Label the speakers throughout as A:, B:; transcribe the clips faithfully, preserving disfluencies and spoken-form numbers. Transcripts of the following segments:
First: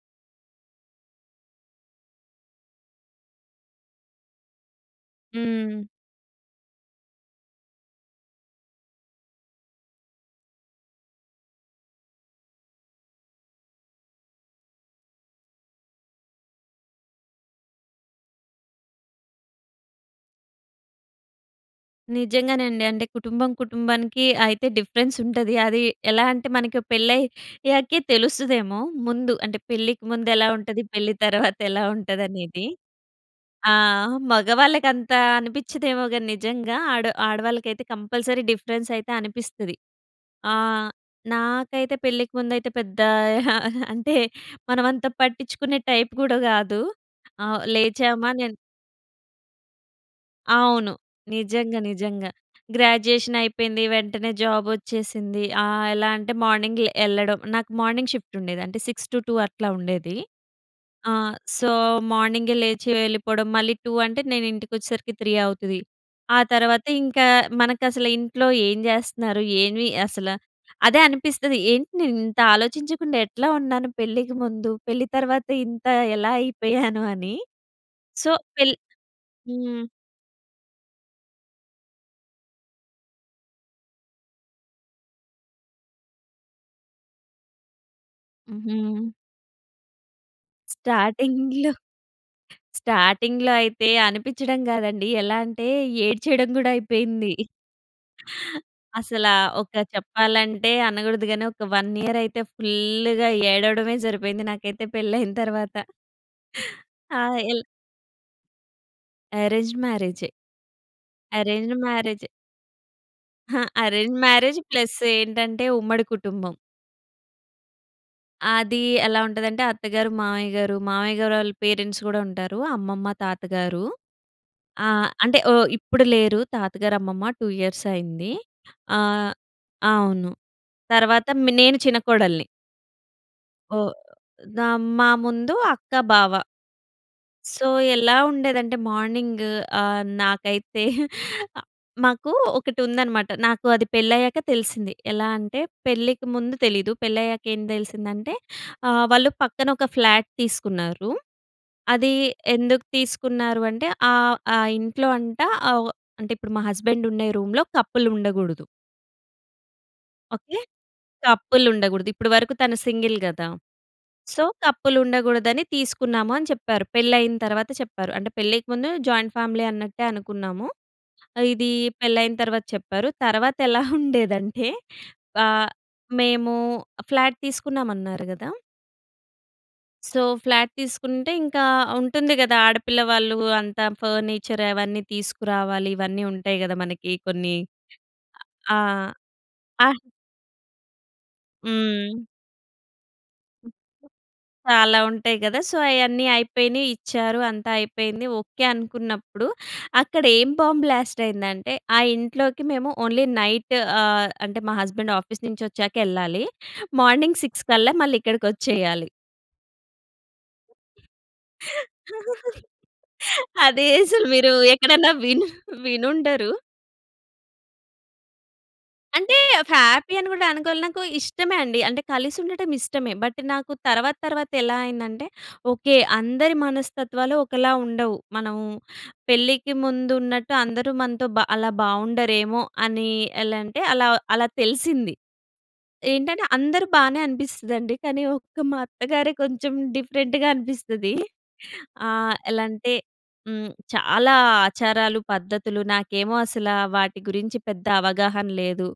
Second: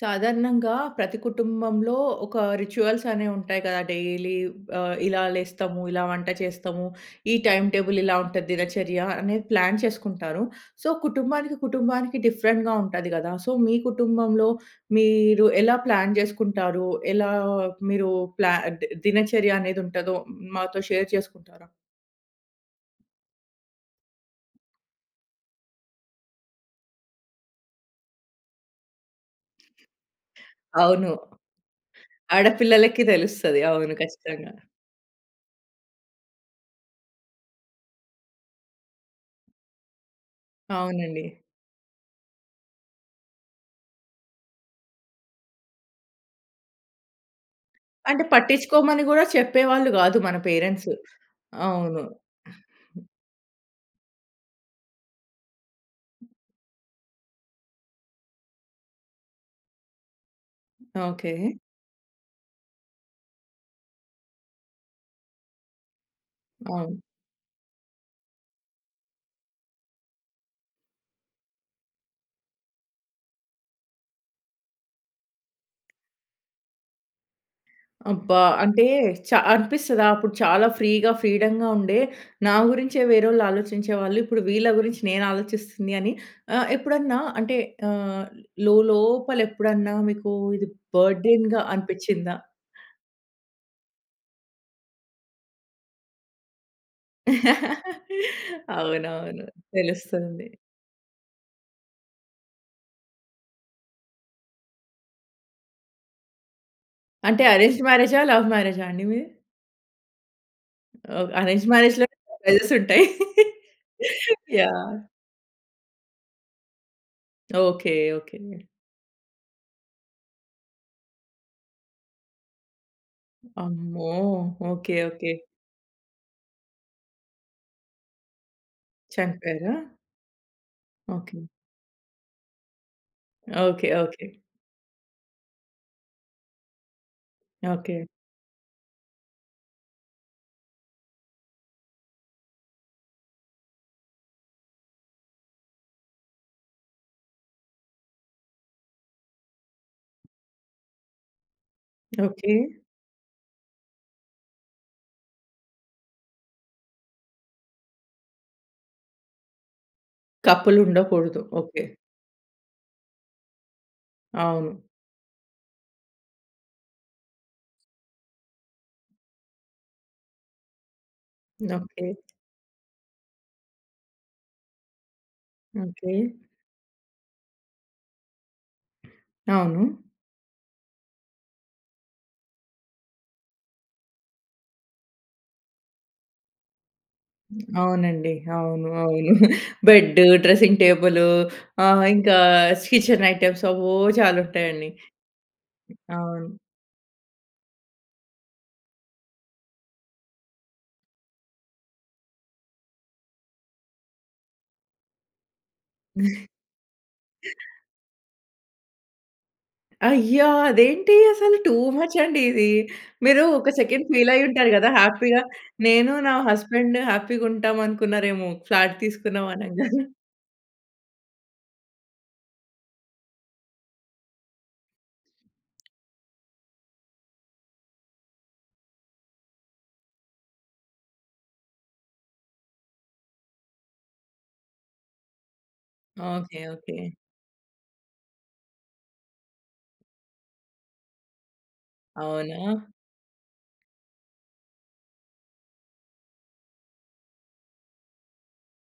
A: సాధారణంగా ప్రతి కుటుంబంలో ఒక రిచ్యువల్స్ అనేవి ఉంటాయి కదా! డైలీ, ఆహ్, ఇలా
B: హ్మ్.
A: లేస్తాము ఇలా వంట చేస్తాము. ఈ టైమ్ టేబుల్ ఇలా ఉంటది, దినచర్య అనేది ప్లాన్ చేసుకుంటారు. సో, కుటుంబానికి, కుటుంబానికి డిఫరెంట్‌గా ఉంటది కదా! సో, మీ కుటుంబంలో మీరు ఎలా ప్లాన్ చేసుకుంటారు? ఎలా మీరు ప్లా ది దినచర్య అనేది ఉంటదో మాతో షేర్ చేసుకుంటారా?
B: నిజంగానె అండి. అంటే కుటుంబం, కుటుంబానికి అయితే డిఫరెన్స్ ఉంటది. అది ఎలా అంటే మనకి పెళ్ళయ్యాకే తెలుస్తదేమో! ముందు అంటే పెళ్ళికి ముందెలా ఉంటది,
A: అవును.
B: పెళ్ళి తర్వాతెలా ఉంటదనేది.
A: ఆడపిల్లలకి తెలుస్తది.
B: ఆ!
A: అవును. ఖచ్చితంగా.
B: మగవాళ్ళకి అంత అనిపించదేమో గాని నిజంగా ఆడ ఆడవాళ్ళకైతే కంపల్సరీ డిఫరెన్స్ అయితే అనిపిస్తది. ఆ!
A: అవునండి.
B: నాకైతే పెళ్ళికి ముందైతే పెద్ద ఆహ్, అంటే మనమంతా పట్టించుకునే టైప్ కూడా కాదు. ఆ!
A: అంటే
B: లేచామా నేను
A: పట్టించుకోమని కూడా చెప్పేవాళ్ళు కాదు మన పేరెంట్స్.
B: అవును. నిజంగా.
A: అవును.
B: నిజంగా. గ్రాడ్యుయేషన్ అయిపోయింది, వెంటనే జాబ్ వచ్చేసింది. ఆహ్, ఎలా అంటే మార్నింగ్ లే ఎళ్ళడం, నాకు మార్నింగ్ షిఫ్ట్ ఉండేది, అంటే సిక్స్ టు టూ అట్లా ఉండేది. ఆ!
A: ఓకే.
B: సో మార్నింగే లేచి వెళ్ళిపోవడం, మళ్ళీ టూ అంటే నేను ఇంటికి వచ్చేసరికి త్రీ అవుతది. ఆ తర్వాత
A: అవును.
B: ఇంకా మనకసలు ఇంట్లో ఏం చేస్తున్నారు ఏమి అసల అదే అనిపిస్తది ఏంటి నేను ఇంత ఆలోచించకుండా ఎట్లా ఉన్నాను పెళ్ళికి ముందు! పెళ్ళి తర్వాత ఇంత ఎలా అయిపోయాను అని. సో
A: అబ్బా!
B: పెళ్
A: అంటే చ
B: హ్మ్.
A: అనిపిస్తదా? అప్పుడు చాలా ఫ్రీగా, ఫ్రీడమ్‌గా ఉండే నా గురించే వేరోళ్లు ఆలోచించేవాళ్ళు, ఇప్పుడు వీళ్ళ గురించి నేను ఆలోచిస్తుంది అని. ఆహ్, ఎప్పుడన్నా అంటే ఆహ్,
B: హుహు.
A: లోలోపల ఎప్పుడన్నా మీకు ఇది బర్డెన్‌గా
B: స్టార్టింగ్‌లో
A: అనిపిచిందా?
B: స్టార్టింగ్‌లో అయితే అనిపించడం కాదండి, ఎలా అంటే ఏడ్చేయడం కూడా అయిపోయింది. అసలా
A: అవునవును.
B: ఒక
A: తెలుస్తుంది.
B: చెప్పాలంటే అనకూడదు గాని ఒక వన్ ఇయర్ అయితే ఫుల్‌గా ఏడవడమే సరిపోయింది నాకైతే పెళ్ళయిన తర్వాత. ఆ!
A: అంటే
B: ఎల్
A: అరేంజ్డ్ మ్యారేజా, లవ్ మ్యారేజా అండి మీది?
B: అరేంజ్డ్ మ్యారేజే.
A: ఓహ్! అరేంజ్డ్
B: అరేంజ్డ్
A: మ్యారేజ్‌లోనే
B: మ్యారేజే.
A: [unintelligible] ఉంటాయి.
B: ఆ! Arranged marriage
A: yeah!
B: ప్లస్ ఏంటంటే ఉమ్మడి కుటుంబం.
A: ఓకే. ఓకే.
B: అదీ ఎలా ఉంటదంటే, అత్తగారు, మావయ్యగారు. మావయ్య గారోళ్ళ పేరెంట్స్ గూడా ఉంటారు అమ్మమ్మ, తాతగారు.
A: అమ్మో!
B: ఆ!
A: ఓకే. ఓకే.
B: అంటే ఆహ్, ఇప్పుడు లేరు తాతగారు, అమ్మమ్మ. టూ ఇయర్స్ అయింది. ఆహ్,
A: చనిపోయారా?
B: అవును. తర్వాత
A: ఓకే.
B: మ్ నేను చిన్న కోడలిని.
A: ఓకే.
B: ఓహ్!
A: ఓకే.
B: నా మా ముందు అక్క, బావ. So,
A: okay.
B: ఎలా ఉండేదంటే మార్నింగ్ ఆహ్, నాకైతే అ మాకూ ఒకటుందనమాట. నాకు అది పెళ్ళయ్యాక తెలిసింది. ఎలా అంటే పెళ్ళికి ముందు తెలీదు. పెళ్ళయ్యాక ఏం తెలిసిందంటే, ఆహ్, వాళ్ళు పక్కన ఒక ఫ్లాట్ తీసుకున్నారు. అది
A: ఓకే.
B: ఎందుకు తీసుకున్నారు అంటే, ఆహ్, ఆ ఇంట్లో అంట అవ్ అంటే ఇప్పుడు మా హస్బెండ్ ఉండే రూమ్‍లో కపుల్ ఉండగూడదు. ఓకే.
A: కపుల్ ఉండకూడదు.
B: Couple
A: okay.
B: ఉండగూడదు. ఇప్పుడు వరకు తను సింగిల్ గదా! సో,
A: అవును.
B: కపుల్ ఉండగూడదని తీసుకున్నాము అని చెప్పారు. పెళ్ళయిన తర్వాత చెప్పారు. అంటే పెళ్ళికి ముందు జాయింట్ ఫ్యామిలీ అన్నట్టే అనుకున్నాము. ఇదీ
A: ఓకే.
B: పెళ్ళయిన తర్వాత చెప్పారు. తర్వాతెలా ఉండేదంటే ఆహ్,
A: ఓకే.
B: మేము ఫ్లాట్ తీసుకున్నాం అన్నారు గదా!
A: అవును.
B: సో ఫ్లాట్ తీసుకుంటే ఇంకా ఉంటుంది గదా ఆడపిల్ల వాళ్ళు అంతా ఫర్నిచర్ అవన్నీ తీసుకురావాలి. ఇవన్నీ ఉంటాయి గదా మనకి కొన్ని.
A: అవునండి.
B: ఆ!
A: అవును. అవును.
B: అహ్
A: బెడ్డు, డ్రెసింగ్ టేబులు, ఆహ్,
B: హ్మ్.
A: ఇంకా కిచెన్ ఐటమ్స్ అవ్వో చాలా ఉంటాయండి.
B: చాలా ఉంటాయి గదా సో అయన్నీ
A: అవును.
B: అయిపోయినియి, ఇచ్చారు. అంతా అయిపోయింది ఓకే అనుకున్నప్పుడు, అక్కడేం బాంబ్ బ్లాస్ట్ అయిందంటే ఆ ఇంట్లోకి మేము ఓన్లీ నైట్ ఆహ్, అంటే మా హస్బెండ్ ఆఫీస్ నుంచొచ్చాకెళ్ళాలి. మార్నింగ్ సిక్స్ కల్లా మళ్ళీ ఇక్కడికొచ్చేయాలి.
A: అయ్య! అదేంటి అసలు? టూ మచ్ అండి ఇది. మీరు ఒక
B: అదే
A: సెకండ్
B: అసలు
A: ఫీలయ్యి
B: మీరు
A: ఉంటారు గదా!
B: ఎక్కడైనా
A: హ్యాపీగ.
B: విను
A: నేను నా
B: వినుండరు.
A: హస్బెండ్ హ్యాపీగా ఉంటామనుకున్నారేమో ఫ్లాట్
B: అంటే,
A: తీసుకున్నాం అనంగానే.
B: హ్యాపీ అని గూడా అనుకోవాలి నాకు ఇష్టమే అండి. అంటే, కలిసి ఉండటం ఇష్టమే. బట్ నాకు తర్వాత తర్వాత ఎలా అయిందంటే ఓకే. అందరి మనస్తత్వాలు ఒకలా ఉండవు. మనం పెళ్ళికి ముందున్నట్టు అందరూ మనతో బ అలా బావుండరేమో అని, ఎలా అంటే అలా అలా తెలిసింది. ఏంటంటే
A: ఓకే.
B: అందరూ
A: ఓకే.
B: బానే అనిపిస్తదండి. కానీ ఒక్క మా అత్తగారే కొంచెం డిఫరెంట్‌గా అనిపిస్తది. ఆహ్, ఎలా
A: అవునా?
B: అంటే హ్మ్. చాలా ఆచారాలు పద్ధతులు నాకేమో అసల వాటి గురించి పెద్ద అవగాహన లేదు.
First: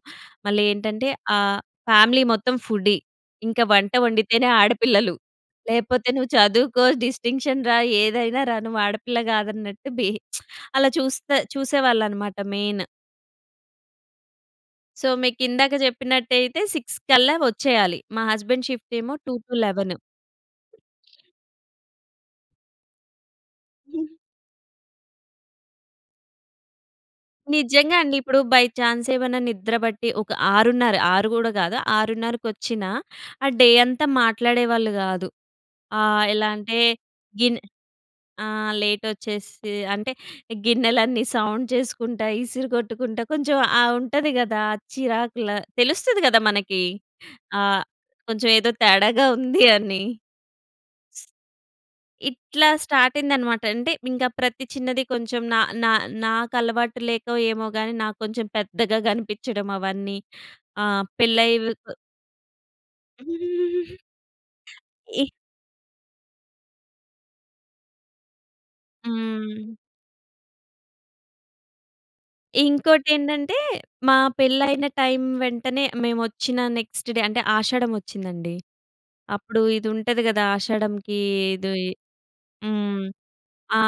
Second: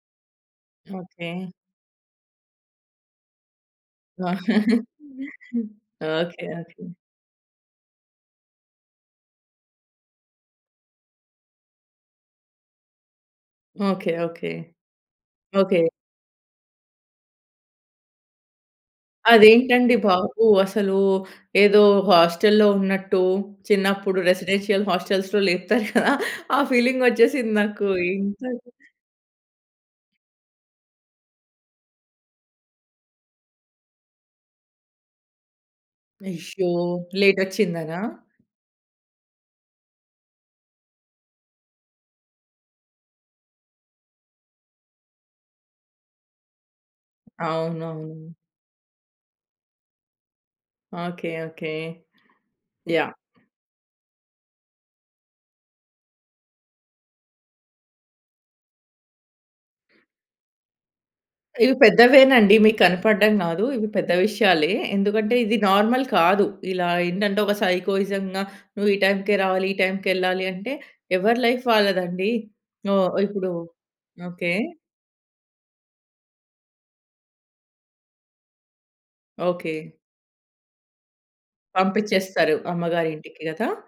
B: మళ్ళేంటంటే
A: ఓకే.
B: ఆహ్, ఫ్యామిలీ మొత్తం ఫుడీ. ఇంకా వంట వండితేనే ఆడపిల్లలు. లేకపోతే నువ్వు
A: ఓకే.
B: చదువుకో,
A: ఓకే.
B: డిస్టింక్షన్ రా ఏదైనా రా నువ్వు ఆడపిల్ల గాదన్నట్టు బి అలా చూస్తా చూసేవాళ్ళనమాట మెయిన్.
A: ఓకే. ఓకే.
B: సో, మీకిందాక
A: ఓకే.
B: చెప్పినట్టయితే సిక్స్ కల్లా వచ్చేయాలి. మా husband shift two to eleven.
A: అదేంటండి బాబు! అసలు ఏదో హాస్టలులో ఉన్నట్టు. చిన్నప్పుడు రెసిడెన్షియల్ హాస్టల్స్‌లో లేపుతారు గదా! ఆ ఫీలింగొచ్చేసింది నాకు.
B: నిజంగా అండి. ఇప్పుడు
A: ఇంత
B: బై ఛాన్స్ ఏమన్నా నిద్రపట్టి ఒక ఆరున్నర. ఆరు గూడా కాదు. ఆరున్నరకొచ్చినా! ఆ డే అంతా మాట్లాడేవాళ్ళు గాదు. ఆహ్, ఎలా
A: అయ్యో!
B: అంటే గిన్
A: లేటొచ్చిందనా!
B: ఆహ్, లేటొచ్చేసి అంటే గిన్నెలన్నీ సౌండ్ చేసుకుంటా, ఇసిరిగొట్టుకుంటా, కొంచెం ఆ ఉంటది గదా! చిరాకుల తెలుస్తది గదా! మనకి ఆహ్!
A: అవునవును.
B: కొంచెం ఏదో తేడాగా ఉంది అని.
A: ఓకే. ఓకే.
B: ఇట్లా
A: యాహ్!
B: స్టార్ట్ అయిందన్నమాట. అంటే ఇంకా ప్రతి చిన్నది కొంచెం నా నా నాకలవాటు లేకో ఏమోగాని! నాకు కొంచెం పెద్దగా కనిపించడం అవన్నీ. ఆహ్, పెళ్ళై వ్
A: ఇవి
B: అ
A: పెద్దవేనండి. మీకు కనపడ్డంగాదు. ఇవి పెద్ద విషయాలే.
B: ఈ
A: ఎందుకంటే, ఇది నార్మల్ కాదు. ఇలా ఏంటంటే, ఒక సైకోయిజం‌గా, నువ్వు ఈ టైంకే రావాలి.
B: హ్మ్.
A: ఈ టైంకెళ్లాలి అంటే, ఎవరి లైఫ్ వాళ్ళదండి. ఓహ్! ఇప్పుడు
B: ఇంకోటేంటంటే మా
A: ఓకే.
B: పెళ్ళైన టైం వెంటనే మేమొచ్చిన నెక్స్ట్ డే అంటే ఆషాఢం వచ్చిందండి. అప్పుడు
A: ఓకే.
B: ఇది ఉంటది కదా! ఆషాఢంకి ఇది
A: పంపించేస్తారు.
B: హ్మ్.
A: అమ్మగారింటికి గదా!
B: ఆ!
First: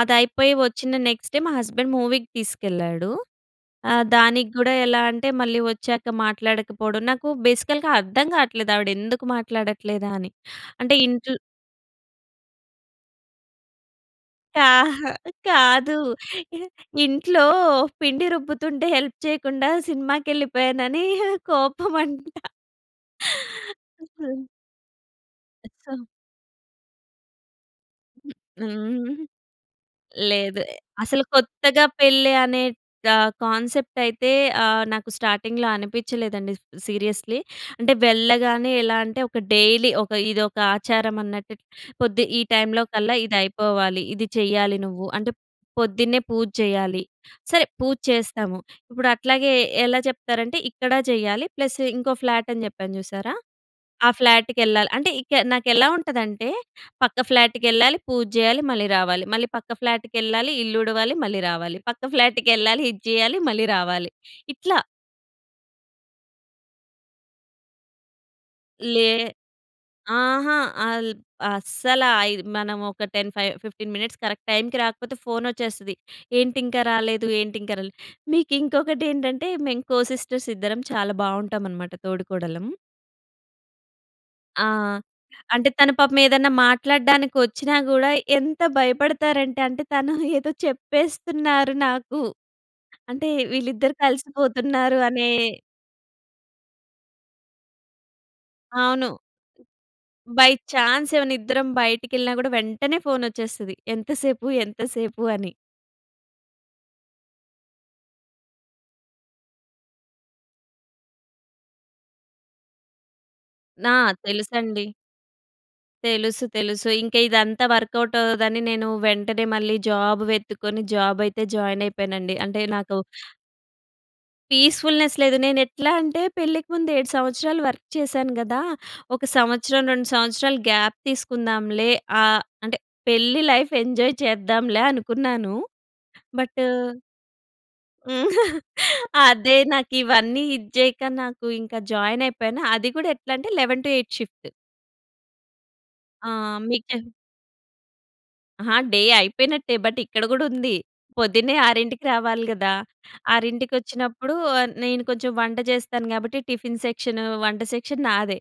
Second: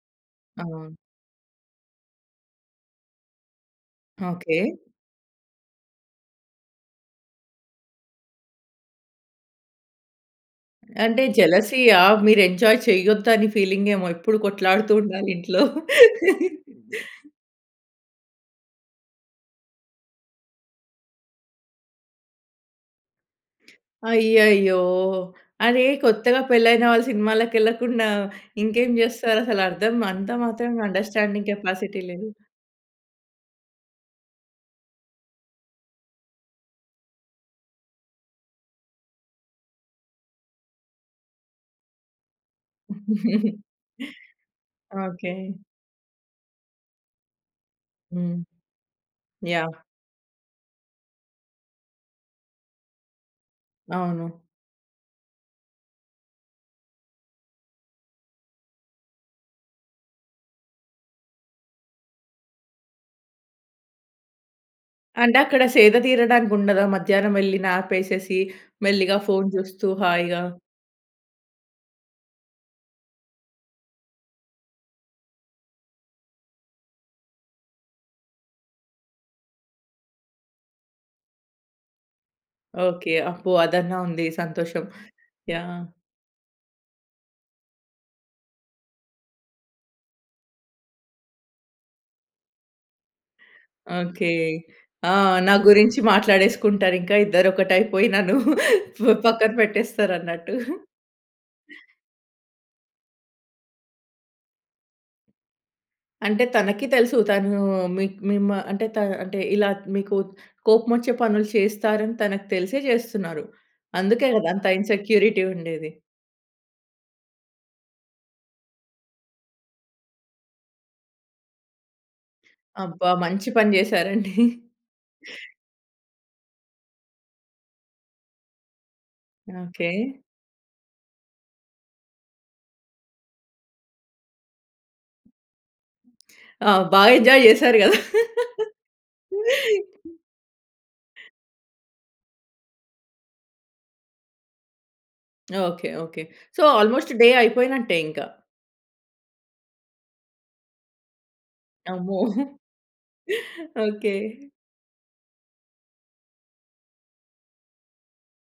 B: అదయిపోయి
A: ఆ!
B: వచ్చిన నెక్స్ట్ డే మా హస్బెండ్ మూవీకి తీసుకెళ్ళాడు. ఆహ్, దానికి
A: ఓకే.
B: కూడా ఎలా అంటే మళ్ళీ వచ్చాక మాట్లాడకపోవడం. నాకు బేసికల్‌గా అర్థం కావట్లేదు. ఆవిడెందుకు మాట్లాడట్లేదా అని. అంటే
A: అంటే
B: ఇంట్లో
A: జెలసీయా! మీరు ఎంజాయ్ చెయ్యొద్దు. అని ఫీలింగేమో! ఎప్పుడు
B: కా
A: కొట్లాడుతూ ఉండాలి ఇంట్లో.
B: కాదు. ఇంట్లో పిండి రుబ్బుతుంటే హెల్ప్ చేయకుండా సినిమాకెళ్ళిపోయానని కోపం అంటా.
A: అయ్యయ్యో! అరే!
B: సో
A: కొత్తగా పెళ్లి అయిన వాళ్ళు సినిమాలకెళ్ళకుండా
B: హ్మ్,
A: ఇంకేం
B: హ్మ్.
A: చేస్తారఅసలు అర్థం అంత
B: లేదు.
A: మాత్రం
B: అసలు
A: అండర్‌స్టాన్‌డింగ్
B: కొత్తగా
A: కెపాసిటీ లేదు.
B: పెళ్ళి అనే కా కాన్సెప్ట్ అయితే ఆహ్, నాకు స్టార్టింగ్‌లో అనిపిచలేదండి. సీరియస్‌లీ. అంటే వెళ్ళగానే ఎలా అంటే ఒక డైలీ ఒక ఇదొక ఆచారం అన్నట్టు పొద్ది ఈ టైంలోకల్లా ఇది అయిపోవాలి ఇది చేయాలి నువ్వు. అంటే
A: ఓకే.
B: పొద్దున్నే పూజ చేయాలి. సరే పూజ
A: హ్మ్.
B: చేస్తాము. ఇప్పుడట్లాగే
A: యాహ్!
B: ఎలా చెప్తారంటే ఇక్కడ చేయాలి, ప్లస్ ఇంకో ఫ్లాటని చెప్పాను చూసారా! ఆ
A: అవును.
B: ఫ్లాట్‌కెళ్ళాలి. అంటే ఇక నాకెలా ఉంటదంటే పక్క ఫ్లాట్‌కెళ్ళాలి, పూజ చేయాలి, మళ్ళీ రావాలి. మళ్ళీ పక్క ఫ్లాట్‌కెళ్ళాలి, ఇల్లు ఉడవాలి, మళ్ళీ రావాలి, పక్క ఫ్లాట్‌కెళ్ళాలి ఇది చేయాలి, మళ్ళీ రావాలి. ఇట్లా.
A: అంటే అక్కడ సేద తీరడానికి ఉండదా? మధ్యాహ్నం వెళ్ళి న్యాపేసేసి
B: లే.
A: మెల్లిగా ఫోను చూస్తూ హాయిగా?
B: అహా! అల్ అస్సల. అయి మనం ఒక ten five fifteen minutes correct టైంకి రాకపోతే ఫోనొచ్చేస్తది. "ఏంటింక రాలేదు, ఏంటి ఇంక రాలేదు". మీకు ఇంకొకటి ఏంటంటే మేము కో సిస్టర్స్ ఇద్దరం చాలా బావుంటావనమాట తోడికోడళ్ళం.
A: ఓకే. అబ్బో! అదన్నా ఉంది
B: ఆ!
A: సంతోషం.
B: అంటే
A: యాహ్!
B: తను పాపం ఏదన్నా మాట్లాడడానికి ఒచ్చినా కూడా ఎంత భయపడతారంటే అంటే తను ఏదో చెప్పేస్తున్నారు నాకు. అంటే వీళ్ళిద్దరూ
A: ఓకే.
B: కలిసిపోతున్నారు
A: ఆ!
B: అనే
A: నా గురించి మాట్లాడేసుకుంటారు ఇంకా. ఇద్దరొకటయిపోయి నన్ను
B: అవును.
A: ప పక్కన
B: బై
A: పెట్టేస్తారన్నట్టు.
B: చాన్స్ ఏమన్న ఇద్దరం బయటికెళ్ళినా కూడా వెంటనే ఫోనొచ్చేస్తది. "ఎంతసేపు, ఎంతసేపు?" అని.
A: అంటే తనకి తెలుసు. తను మీకు మీమ్ అంటే త అంటే ఇలా మీకు కోపమొచ్చే పనులు చేస్తారని తనకి తెలిసే చేస్తున్నారు.
B: నా
A: అందుకే గదా! అంత
B: తెలుసండి.
A: ఇన్సెక్యూరిటీ ఉండేది.
B: తెలుసు, తెలుసు. ఇంక ఇదంతా వర్క్‌అవుట్ అవ్వదని నేను వెంటనే మళ్ళీ జాబ్ వెతుక్కొని జాబ్ అయితే జాయిన్ అయిపోయానండి. అంటే నాకు
A: అబ్బా! మంచి పని చేసారండి.
B: పీస్‌ఫుల్‌నెస్ లేదు. నేనెట్లా అంటే పెళ్ళికి ముందు ఏడు సంవత్సరాలు వర్క్ చేశాను గదా! ఒక సంవత్సరం,
A: ఓకే.
B: రెండు సంవత్సరాలు గ్యాప్ తీసుకుందాంలే. ఆహ్, అంటే పెళ్లి లైఫ్ ఎంజాయ్ చేద్దాంలే అనుకున్నాను. బట్టు
A: ఆ! బాగా ఎంజాయ్ చేసారు కదా!
B: హ్మ్. అదే. నాకివన్నీ ఇది చేయక నాకు ఇంక జాయిన్ అయిపోయాను. అది కూడా ఎట్లంటే eleven to eight shift.
A: Okay. Okay.
B: ఆ!
A: సో
B: మీ కెన్
A: ఆల్మోస్ట్ డే అయిపోయినట్టే ఇంకా.
B: ఆ! డే అయిపోయినట్టే. బటిక్కడ కూడా ఉంది. పొద్దున్నే ఆరింటికి
A: అమ్మో!
B: రావాలి గదా!
A: ఓకే.
B: ఆరింటికొచ్చినప్పుడు ఆహ్, నేను కొంచెం వంట చేస్తాను, కాబట్టి టిఫిన్ సెక్షను, వంట సెక్షన్ నాదే.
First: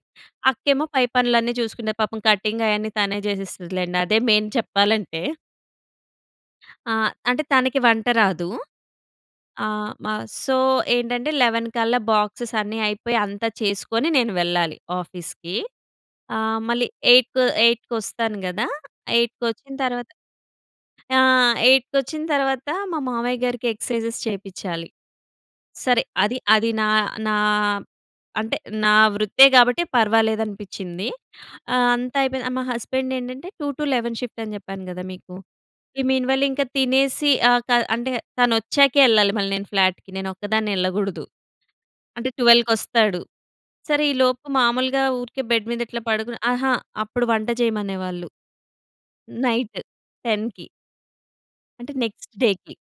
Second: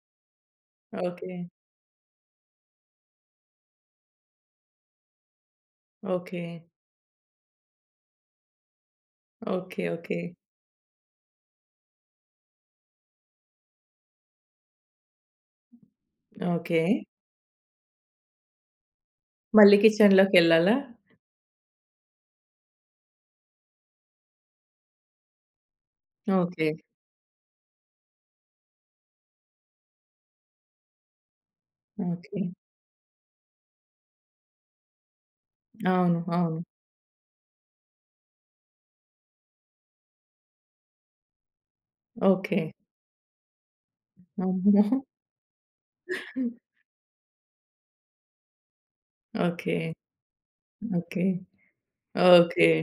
B: అక్కేమో పై
A: ఓకే.
B: పనులన్నీ చూసుకుండే. పాపం కటింగయన్నీ తనే చేసేస్తదిలెండి. అదే మెయిన్ చెప్పాలంటే.
A: ఓకే.
B: ఆ! అంటే, తనకి వంట రాదు. ఆ!
A: ఓకే.
B: మ
A: ఓకే.
B: సో ఏంటంటే, లెవెన్ కల్లా బాక్సెస్ అన్నీ అయిపోయి అంతా చేసుకొని నేను వెళ్ళాలి ఆఫీస్‌కి. ఆ!
A: ఓకే.
B: మళ్ళీ ఎయిట్‌కొ ఎయిట్‌కొస్తాను గదా! ఎయిట్‍కొచ్చిన
A: మళ్ళీ
B: తర్వాత
A: కిచెన్లోకెళ్ళాలా?
B: ఆ! ఎయిట్‍కొచ్చిన తర్వాత మా మావయ్యగారికి ఎక్సర్‌సైజెస్ చేపిచ్చాలి. సరే, అది అది
A: ఓకే.
B: నా నా అంటే, నా వృత్తే కాబట్టి పర్వాలేదనిపించింది. ఆ! అంతా అయిపోయి
A: ఓకే.
B: ఆహ్, మా హస్బెండేంటంటే, టూ టు లెవెన్ షిఫ్ట్ అని చెప్పాను గదా మీకు. ఈ
A: అవును.
B: మీన్ వైల్
A: అవును.
B: ఇంకా తినేసి ఆహ్, క అంటే తనొచ్చాకే ఎళ్ళాలి మళ్ళీ నేను ఫ్లాట్‌కి. నేను ఒక్కదాన్నే ఎళ్ళకూడదు. అంటే
A: ఓకే.
B: ట్వెల్వ్‌కొస్తాడు. సరే, ఈ లోపు
A: అమ్మో!
B: మామూలుగా ఊరికే బెడ్ మీద ఇట్లా పడుకొని అహా! అప్పుడు వంట చేయమనేవాళ్ళు.
A: ఓకే.
B: నైట్ టెన్‌కి.
A: ఓకే.
B: అంటే, నెక్స్ట్
A: ఓకే.
B: డేకి.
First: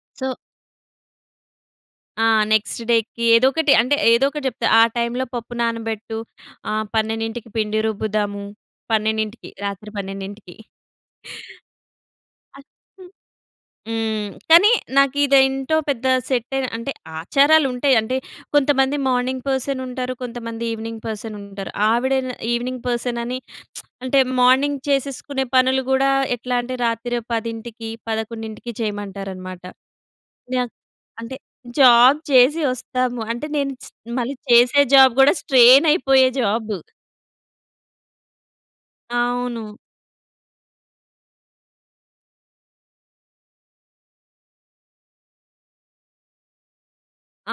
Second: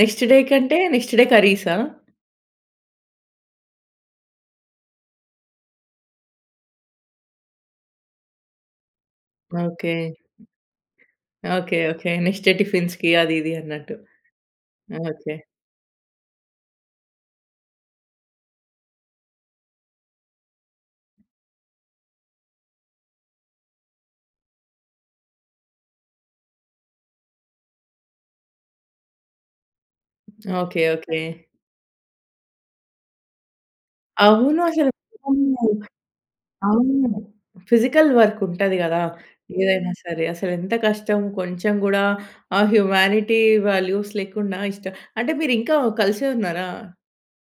A: నెక్స్ట్
B: సో
A: డే కంటే? నెక్స్ట్ డే కర్రీసా?
B: ఆ! నెక్స్ట్ డేకి ఏదోకటి, అంటే ఏదో ఒకటి చెప్తే ఆ టైంలో పప్పు నానబెట్టు. ఆ! పన్నెండింటికి పిండి రుబ్బుదాము. పన్నెండింటికి రాత్రి
A: ఓకే.
B: పన్నెండింటికి.
A: ఓకే. ఓకే. నెక్స్ట్ డే
B: ఆ!
A: టీఫ్ఫిన్స్‌కి
B: హ్మ్.
A: అది, ఇది అన్నట్టు.
B: హ్మ్. కానీ నాకు
A: ఓకే.
B: ఇది ఏంటో పెద్ద సెట్టయి అంటే ఆచారాలుంటాయి. అంటే కొంతమంది మార్నింగ్ పర్సనుంటారు. కొంతమంది ఈవినింగ్ పర్సనుంటారు. ఆవిడే న ఈవినింగ్ పర్సనని అంటే, మార్నింగ్ చేసేసుకునే పనులు కూడా ఎట్లా అంటే, రాత్రి పదింటికి పదకొండింటికి చేయమంటారనమాట. న
A: ఓకే. ఓకే.
B: అంటే జాబ్ చేసి వస్తాము. అంటే నేను స్ మళ్ళీ
A: అవును
B: చేసే
A: అసలు
B: జాబ్ కూడా
A: [unintelligible]
B: స్ట్రెయినయిపోయే జాబు.
A: అవును. ఫిజికల్ వర్క్ ఉంటది కదా!
B: అవును.
A: ఏదైనా సరే. అసలెంత కష్టం కొంచెం కూడా, ఆ హ్యుమానిటి వాల్యూస్ లేకుండా ఇష్టం అంటే మీరు ఇంకా కలిసే ఉన్నారా?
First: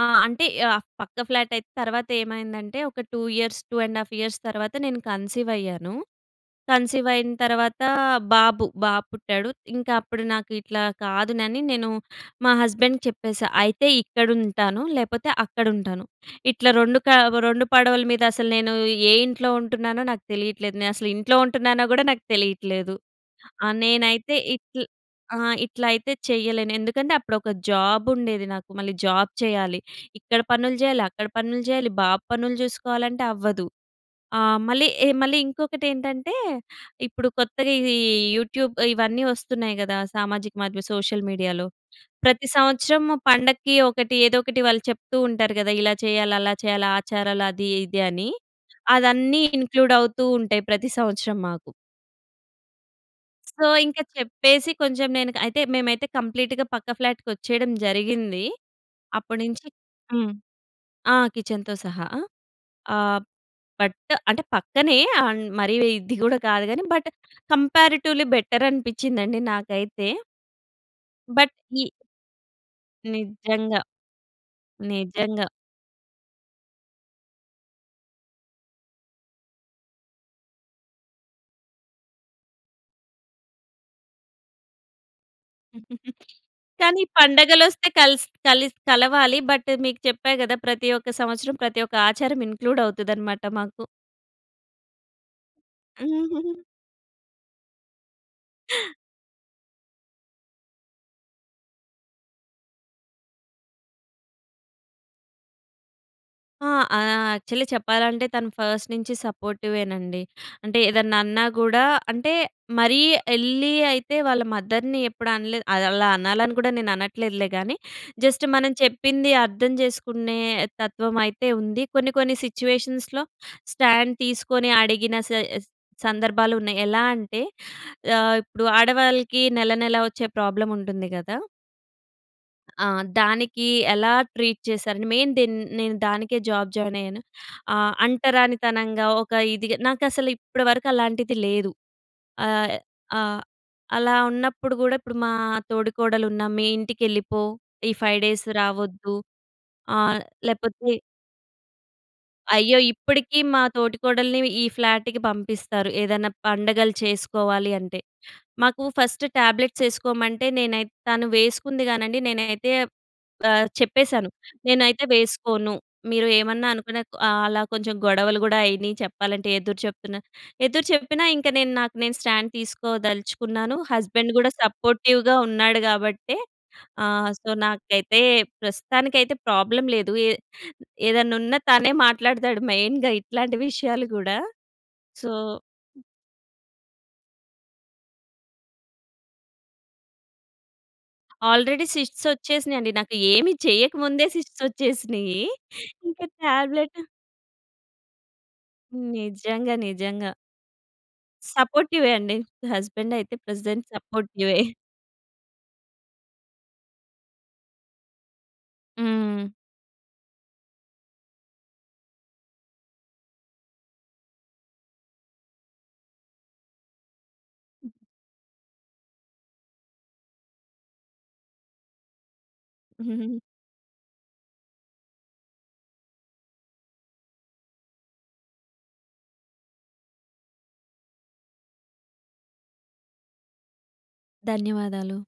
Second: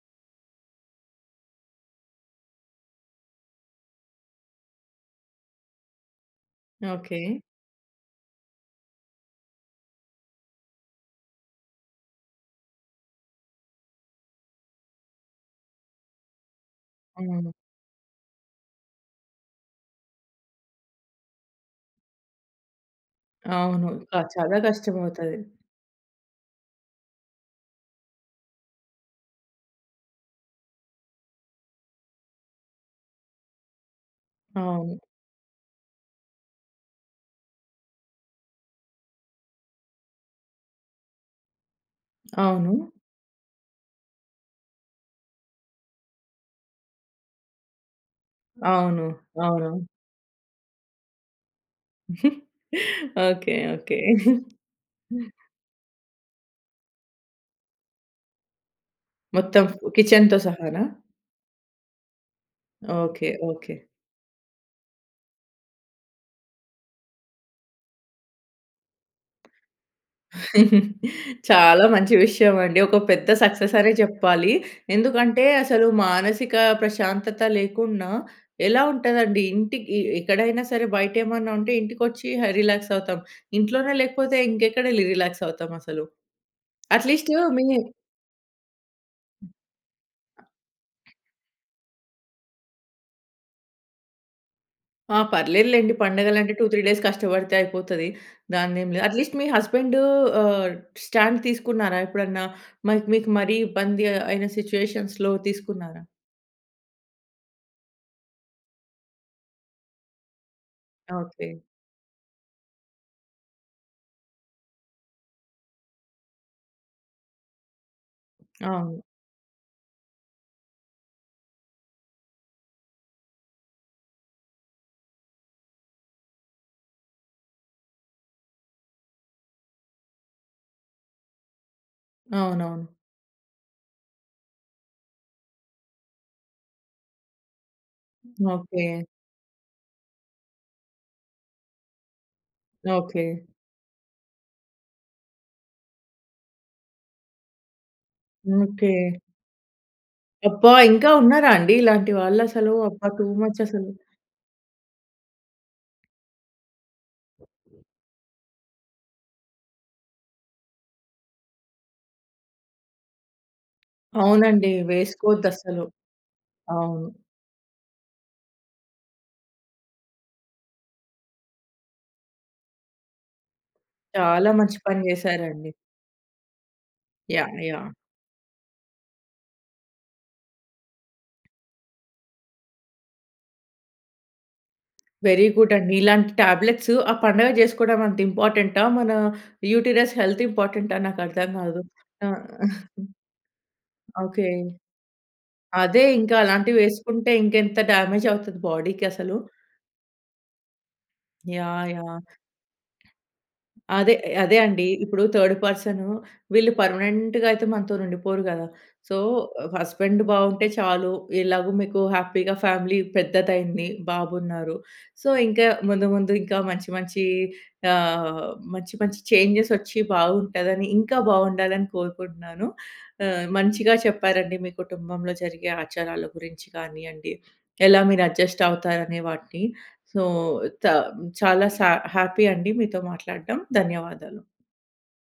B: ఆ! అంటే, యాఫ్ పక్క ఫ్లాటైతే తర్వాతేమైందంటే, ఒక two years, two and half years తర్వాత, నేను కన్సీవయ్యాను. కన్సీవయిన
A: ఓకే.
B: తర్వాతా బాబు, బాబు పుట్టాడు. ఇంక అప్పుడు నాకు ఇట్లా కాదునని నేను మా హస్బెండ్‌కి చెప్పేశా, "అయితే ఇక్కడుంటాను, లేపోతే అక్కడుంటాను. ఇట్లా రొండు కా
A: అవును.
B: రొండు పడవల మీదసలు నేనూ ఏ ఇంట్లో ఉంటున్నానో నాకు తెలీట్లేదు. నే అసలు ఇంట్లో ఉంటున్నానో గూడా నాకు తెలీట్లేదు." ఆహ్,
A: అవును. క
B: నేనైతే
A: చాలా
B: ఇట్ల్
A: కష్టమవుతది.
B: ఆహ్, ఇట్లయితే చెయ్యలేను. ఎందుకంటే, అప్పుడొక జాబుండేది నాకు, మళ్ళీ జాబ్ చెయ్యాలి. ఇక్కడ పనులు జెయ్యాలి, అక్కడ పనులు జెయ్యాలి, బాబు పనులు చూసుకోవాలంటే అవ్వదు. ఆ! మళ్ళీ
A: అవును.
B: ఎ మళ్ళీ ఇంకొకటేంటంటే, ఇప్పుడు కొత్తగా ఇదీ యూట్యూబ్ ఇవన్నీ ఒస్తున్నాయి గదా! సామాజిక మాద్యం సోషల్ మీడియాలో. ప్రతి
A: అవును.
B: సంవత్సరము పండక్కి ఒకటి, ఏదోకటి వాళ్ళు చెప్తూ ఉంటారు గదా! ఇలా చెయ్యాలి, అలా చెయ్యాలి, ఆచారాలు అది ఇది అని.
A: అవును.
B: అదన్నీ
A: అవును.
B: ఇంక్లూడవుతూ ఉంటాయి ప్రతి సంవత్సరం మాకు.
A: ఓకే.
B: So,
A: okay.
B: ఇంక చెప్పేసి కొంచెం నేను క అయితే, మేమైతే కంప్లీట్‌గా పక్క ఫ్లాట్‌కొచ్చేయడం జరిగిందీ. అప్పుడు
A: మొత్తం
B: నించీ హ్మ్.
A: కిచెన్‌తో సహానా?
B: ఆ! కిచెన్‌తో సహా. ఆహ్,
A: ఓకే. ఓకే.
B: బట్టు అంటే పక్కనే, అండ్ మరీ వ్ ఇది గూడా కాదు గానీ, బట్ కంపేరిటివ్లీ బెటరనిపిచ్చిందండి నాకైతే. బట్ ఈ
A: చాలా మంచి విషయవండి. ఒక పెద్ద
B: నిజ్జంగా.
A: సక్ససనే చెప్పాలి. ఎందుకంటే,
B: నిజంగా.
A: అసలు మానసికా ప్రశాంతత లేకున్నా ఎలా ఉంటదండి, ఇంటికీ ఎక్కడైనా సరే బయటేమన్నా ఉంటే ఇంటికొచ్చీ హ రిలాక్సవుతాం. ఇంట్లోనే లేకపోతే ఇంకెక్కడెళ్ళి రిలాక్సవుతామసలు.
B: కానీ,
A: అట్లీస్టు మీ
B: పండగలొస్తే కల్స్ కలిస్ కలవాలి, బట్టు మీకు చెప్పా గదా! ప్రతి ఒక్క సంవత్సరం, ప్రతి ఒక్క ఆచారం ఇంక్లూడవుతదనమాట మాకు.
A: ఆ! పర్లేదులేండి. పండగలంటే టూ త్రీ డేస్ కష్టపడితే అయిపోతది. దానిదేమిలే. అట్లీస్ట్ మీ హస్బెండూ ఆహ్, స్టాండ్ తీసుకున్నారా ఎప్పుడన్నా? మైక్ మీకు మరీ ఇబ్బంది అయిన సిచ్యువేషన్స్‌లో తీసుకున్నారా?
B: ఆ! ఆహ్, యాక్చల్లీ చెప్పాలంటే, తను ఫస్ట్ నించి సపోర్టివేనండి. అంటే, ఏదన్నన్నా
A: ఓకే.
B: గూడా, అంటే, మరీ యెళ్ళీ అయితే వాళ్ళ మదర్‍ని ఎప్పుడు అనలేదు. అదలా అనాలని గూడా నేననట్లేదులే గానీ, జస్ట్ మనం
A: అవును.
B: చెప్పింది అర్థం జేసుకునే తత్వమయితే ఉంది. కొన్ని, కొన్ని సిచ్యువేషన్స్‌లో స్టాండ్ తీసుకొని అడిగిన సేస్ సందర్భాలున్నాయి. ఎలా అంటే, ఆహ్, ఇప్పుడూ ఆడవాళ్ళకీ నెలనెలా ఒచ్చే ప్రాబ్లముంటుంది గదా! ఆ!
A: అవునవును.
B: దానికీ ఎలా ట్రీట్ చేశారని మెయిన్ దెన్ నేను దానికే జాబ్ జాయినయ్యాను. ఆహ్,
A: ఓకే.
B: అంటరానితనంగా, ఒక ఇదిగ, నాకసలు ఇప్పడ వరకు అలాంటిది లేదు. ఆహ్, ఆహ్,
A: ఓకే.
B: అలా ఉన్నప్పుడు గూడా ఇప్పుడు మా తోడికోడలున్నా మీ ఇంటికెళ్ళిపో, ఈ ఫైవ్ డేస్
A: ఓకే.
B: రావొద్దు, ఆహ్,
A: అబ్బా!
B: లేపోతే
A: ఇంకా ఉన్నారా అండి. ఇలాంటి వాళ్ళసలూ?
B: అయ్యో!
A: అబ్బా!
B: ఇప్పడకీ మా
A: టూమచ్చసలు.
B: తోటికోడలిని ఈ ఫ్లాటుకి పంపిస్తారు, ఏదన్నా పండగలు చేసుకోవాలి అంటే. మాకూ ఫస్ట్ టాబ్లెట్సేసుకోమంటే, నేనైత్ తను వేసుకుంది గానండి, నేనైతే ఆహ్, చెప్పేశాను.
A: అవునండి.
B: నేనైతే వేసుకోను.
A: వేసుకోద్దసలు.
B: మీరు ఏమన్నా అనుకున్న.
A: అవును.
B: ఆహ్, అలా కొంచెం గొడవలు గూడా అయినియి చెప్పాలంటే, ఎదురుచెప్తున్నా. ఎదురుచెప్పినా ఇంక నేను, నాకు నేను స్టాండ్ తీసుకోదలుచుకున్నాను. హస్బెండ్
A: చాలా
B: గూడా
A: మంచి పని
B: సపోర్టివ్‌గా
A: జేశారండి.
B: ఉన్నాడు గాబట్టే. ఆహ్, సో,
A: యాహ్! యాహ్!
B: నాకైతే ప్రస్తుతానికైతే ప్రాబ్లమ్ లేదు. ఏ ఏదన్నున్నా తనే మాట్లాడతాడు మెయిన్‌గా ఇట్లాంటి విషయాలు గూడా. సో
A: వెరీ గుడ్డండి. ఇలాంటి టాబ్లెట్సు, ఆ పండగ జేసుకోడమంత ఇంపార్టెంటా? మనా యూటరస్ హెల్త్ ఇంపార్టెంటా? నాకర్థం గాదు.
B: ఆల్రెడీ సిస్ట్స్
A: ఆ!
B: ఒచ్చేసినియండి నాకు. ఏమి చెయ్యకముందే
A: ఓకే.
B: సిస్ట్స్ ఒచ్చేసినియ్యీ.
A: అదే
B: ఇంక
A: ఇంక
B: టాబ్లెటు
A: అలాంటివేసుకుంటే ఇంకెంత డామేజవుతది బాడీకసలు.
B: నిజంగా. నిజంగా.
A: యాహ్!
B: సపోర్టివే
A: యాహ్!
B: అండి. నా హస్బెండయితే ప్రెజెంట్
A: అదే. అదే
B: సపోర్టివే.
A: అండి. ఇప్పుడు థర్డ్ పర్సనూ, వీళ్ళు పర్మనెంట్‌గయితే మనతోనుండిపోరు గదా! సో,
B: హ్మ్.
A: ఆహ్, హస్బెండ్ బావుంటే చాలు. ఎలాగు మీకు హ్యాపీగా ఫ్యామిలీ పెద్దదయింది. బాబున్నారు. సో, ఇంకా ముందు ముందు, ఇంకా మంచి మంచీ
B: హుహు.
A: ఆహ్, మంచి మంచి చేంజెసొచ్చి బావుంటదని, ఇంకా బావుండాలని కోరుకుంటున్నాను. ఆహ్, మంచిగా చెప్పారండి మీ కుటుంబంలో జరిగే ఆచారాల గురించి కానియ్యండి, ఎలా మీరడ్జస్టవుతారనే వాటిని. సో, తమ్ చాలా సా హ్యాపీ అండి మీతో మాట్లాడడం. ధన్యవాదాలు.
B: ధన్యవాదాలు.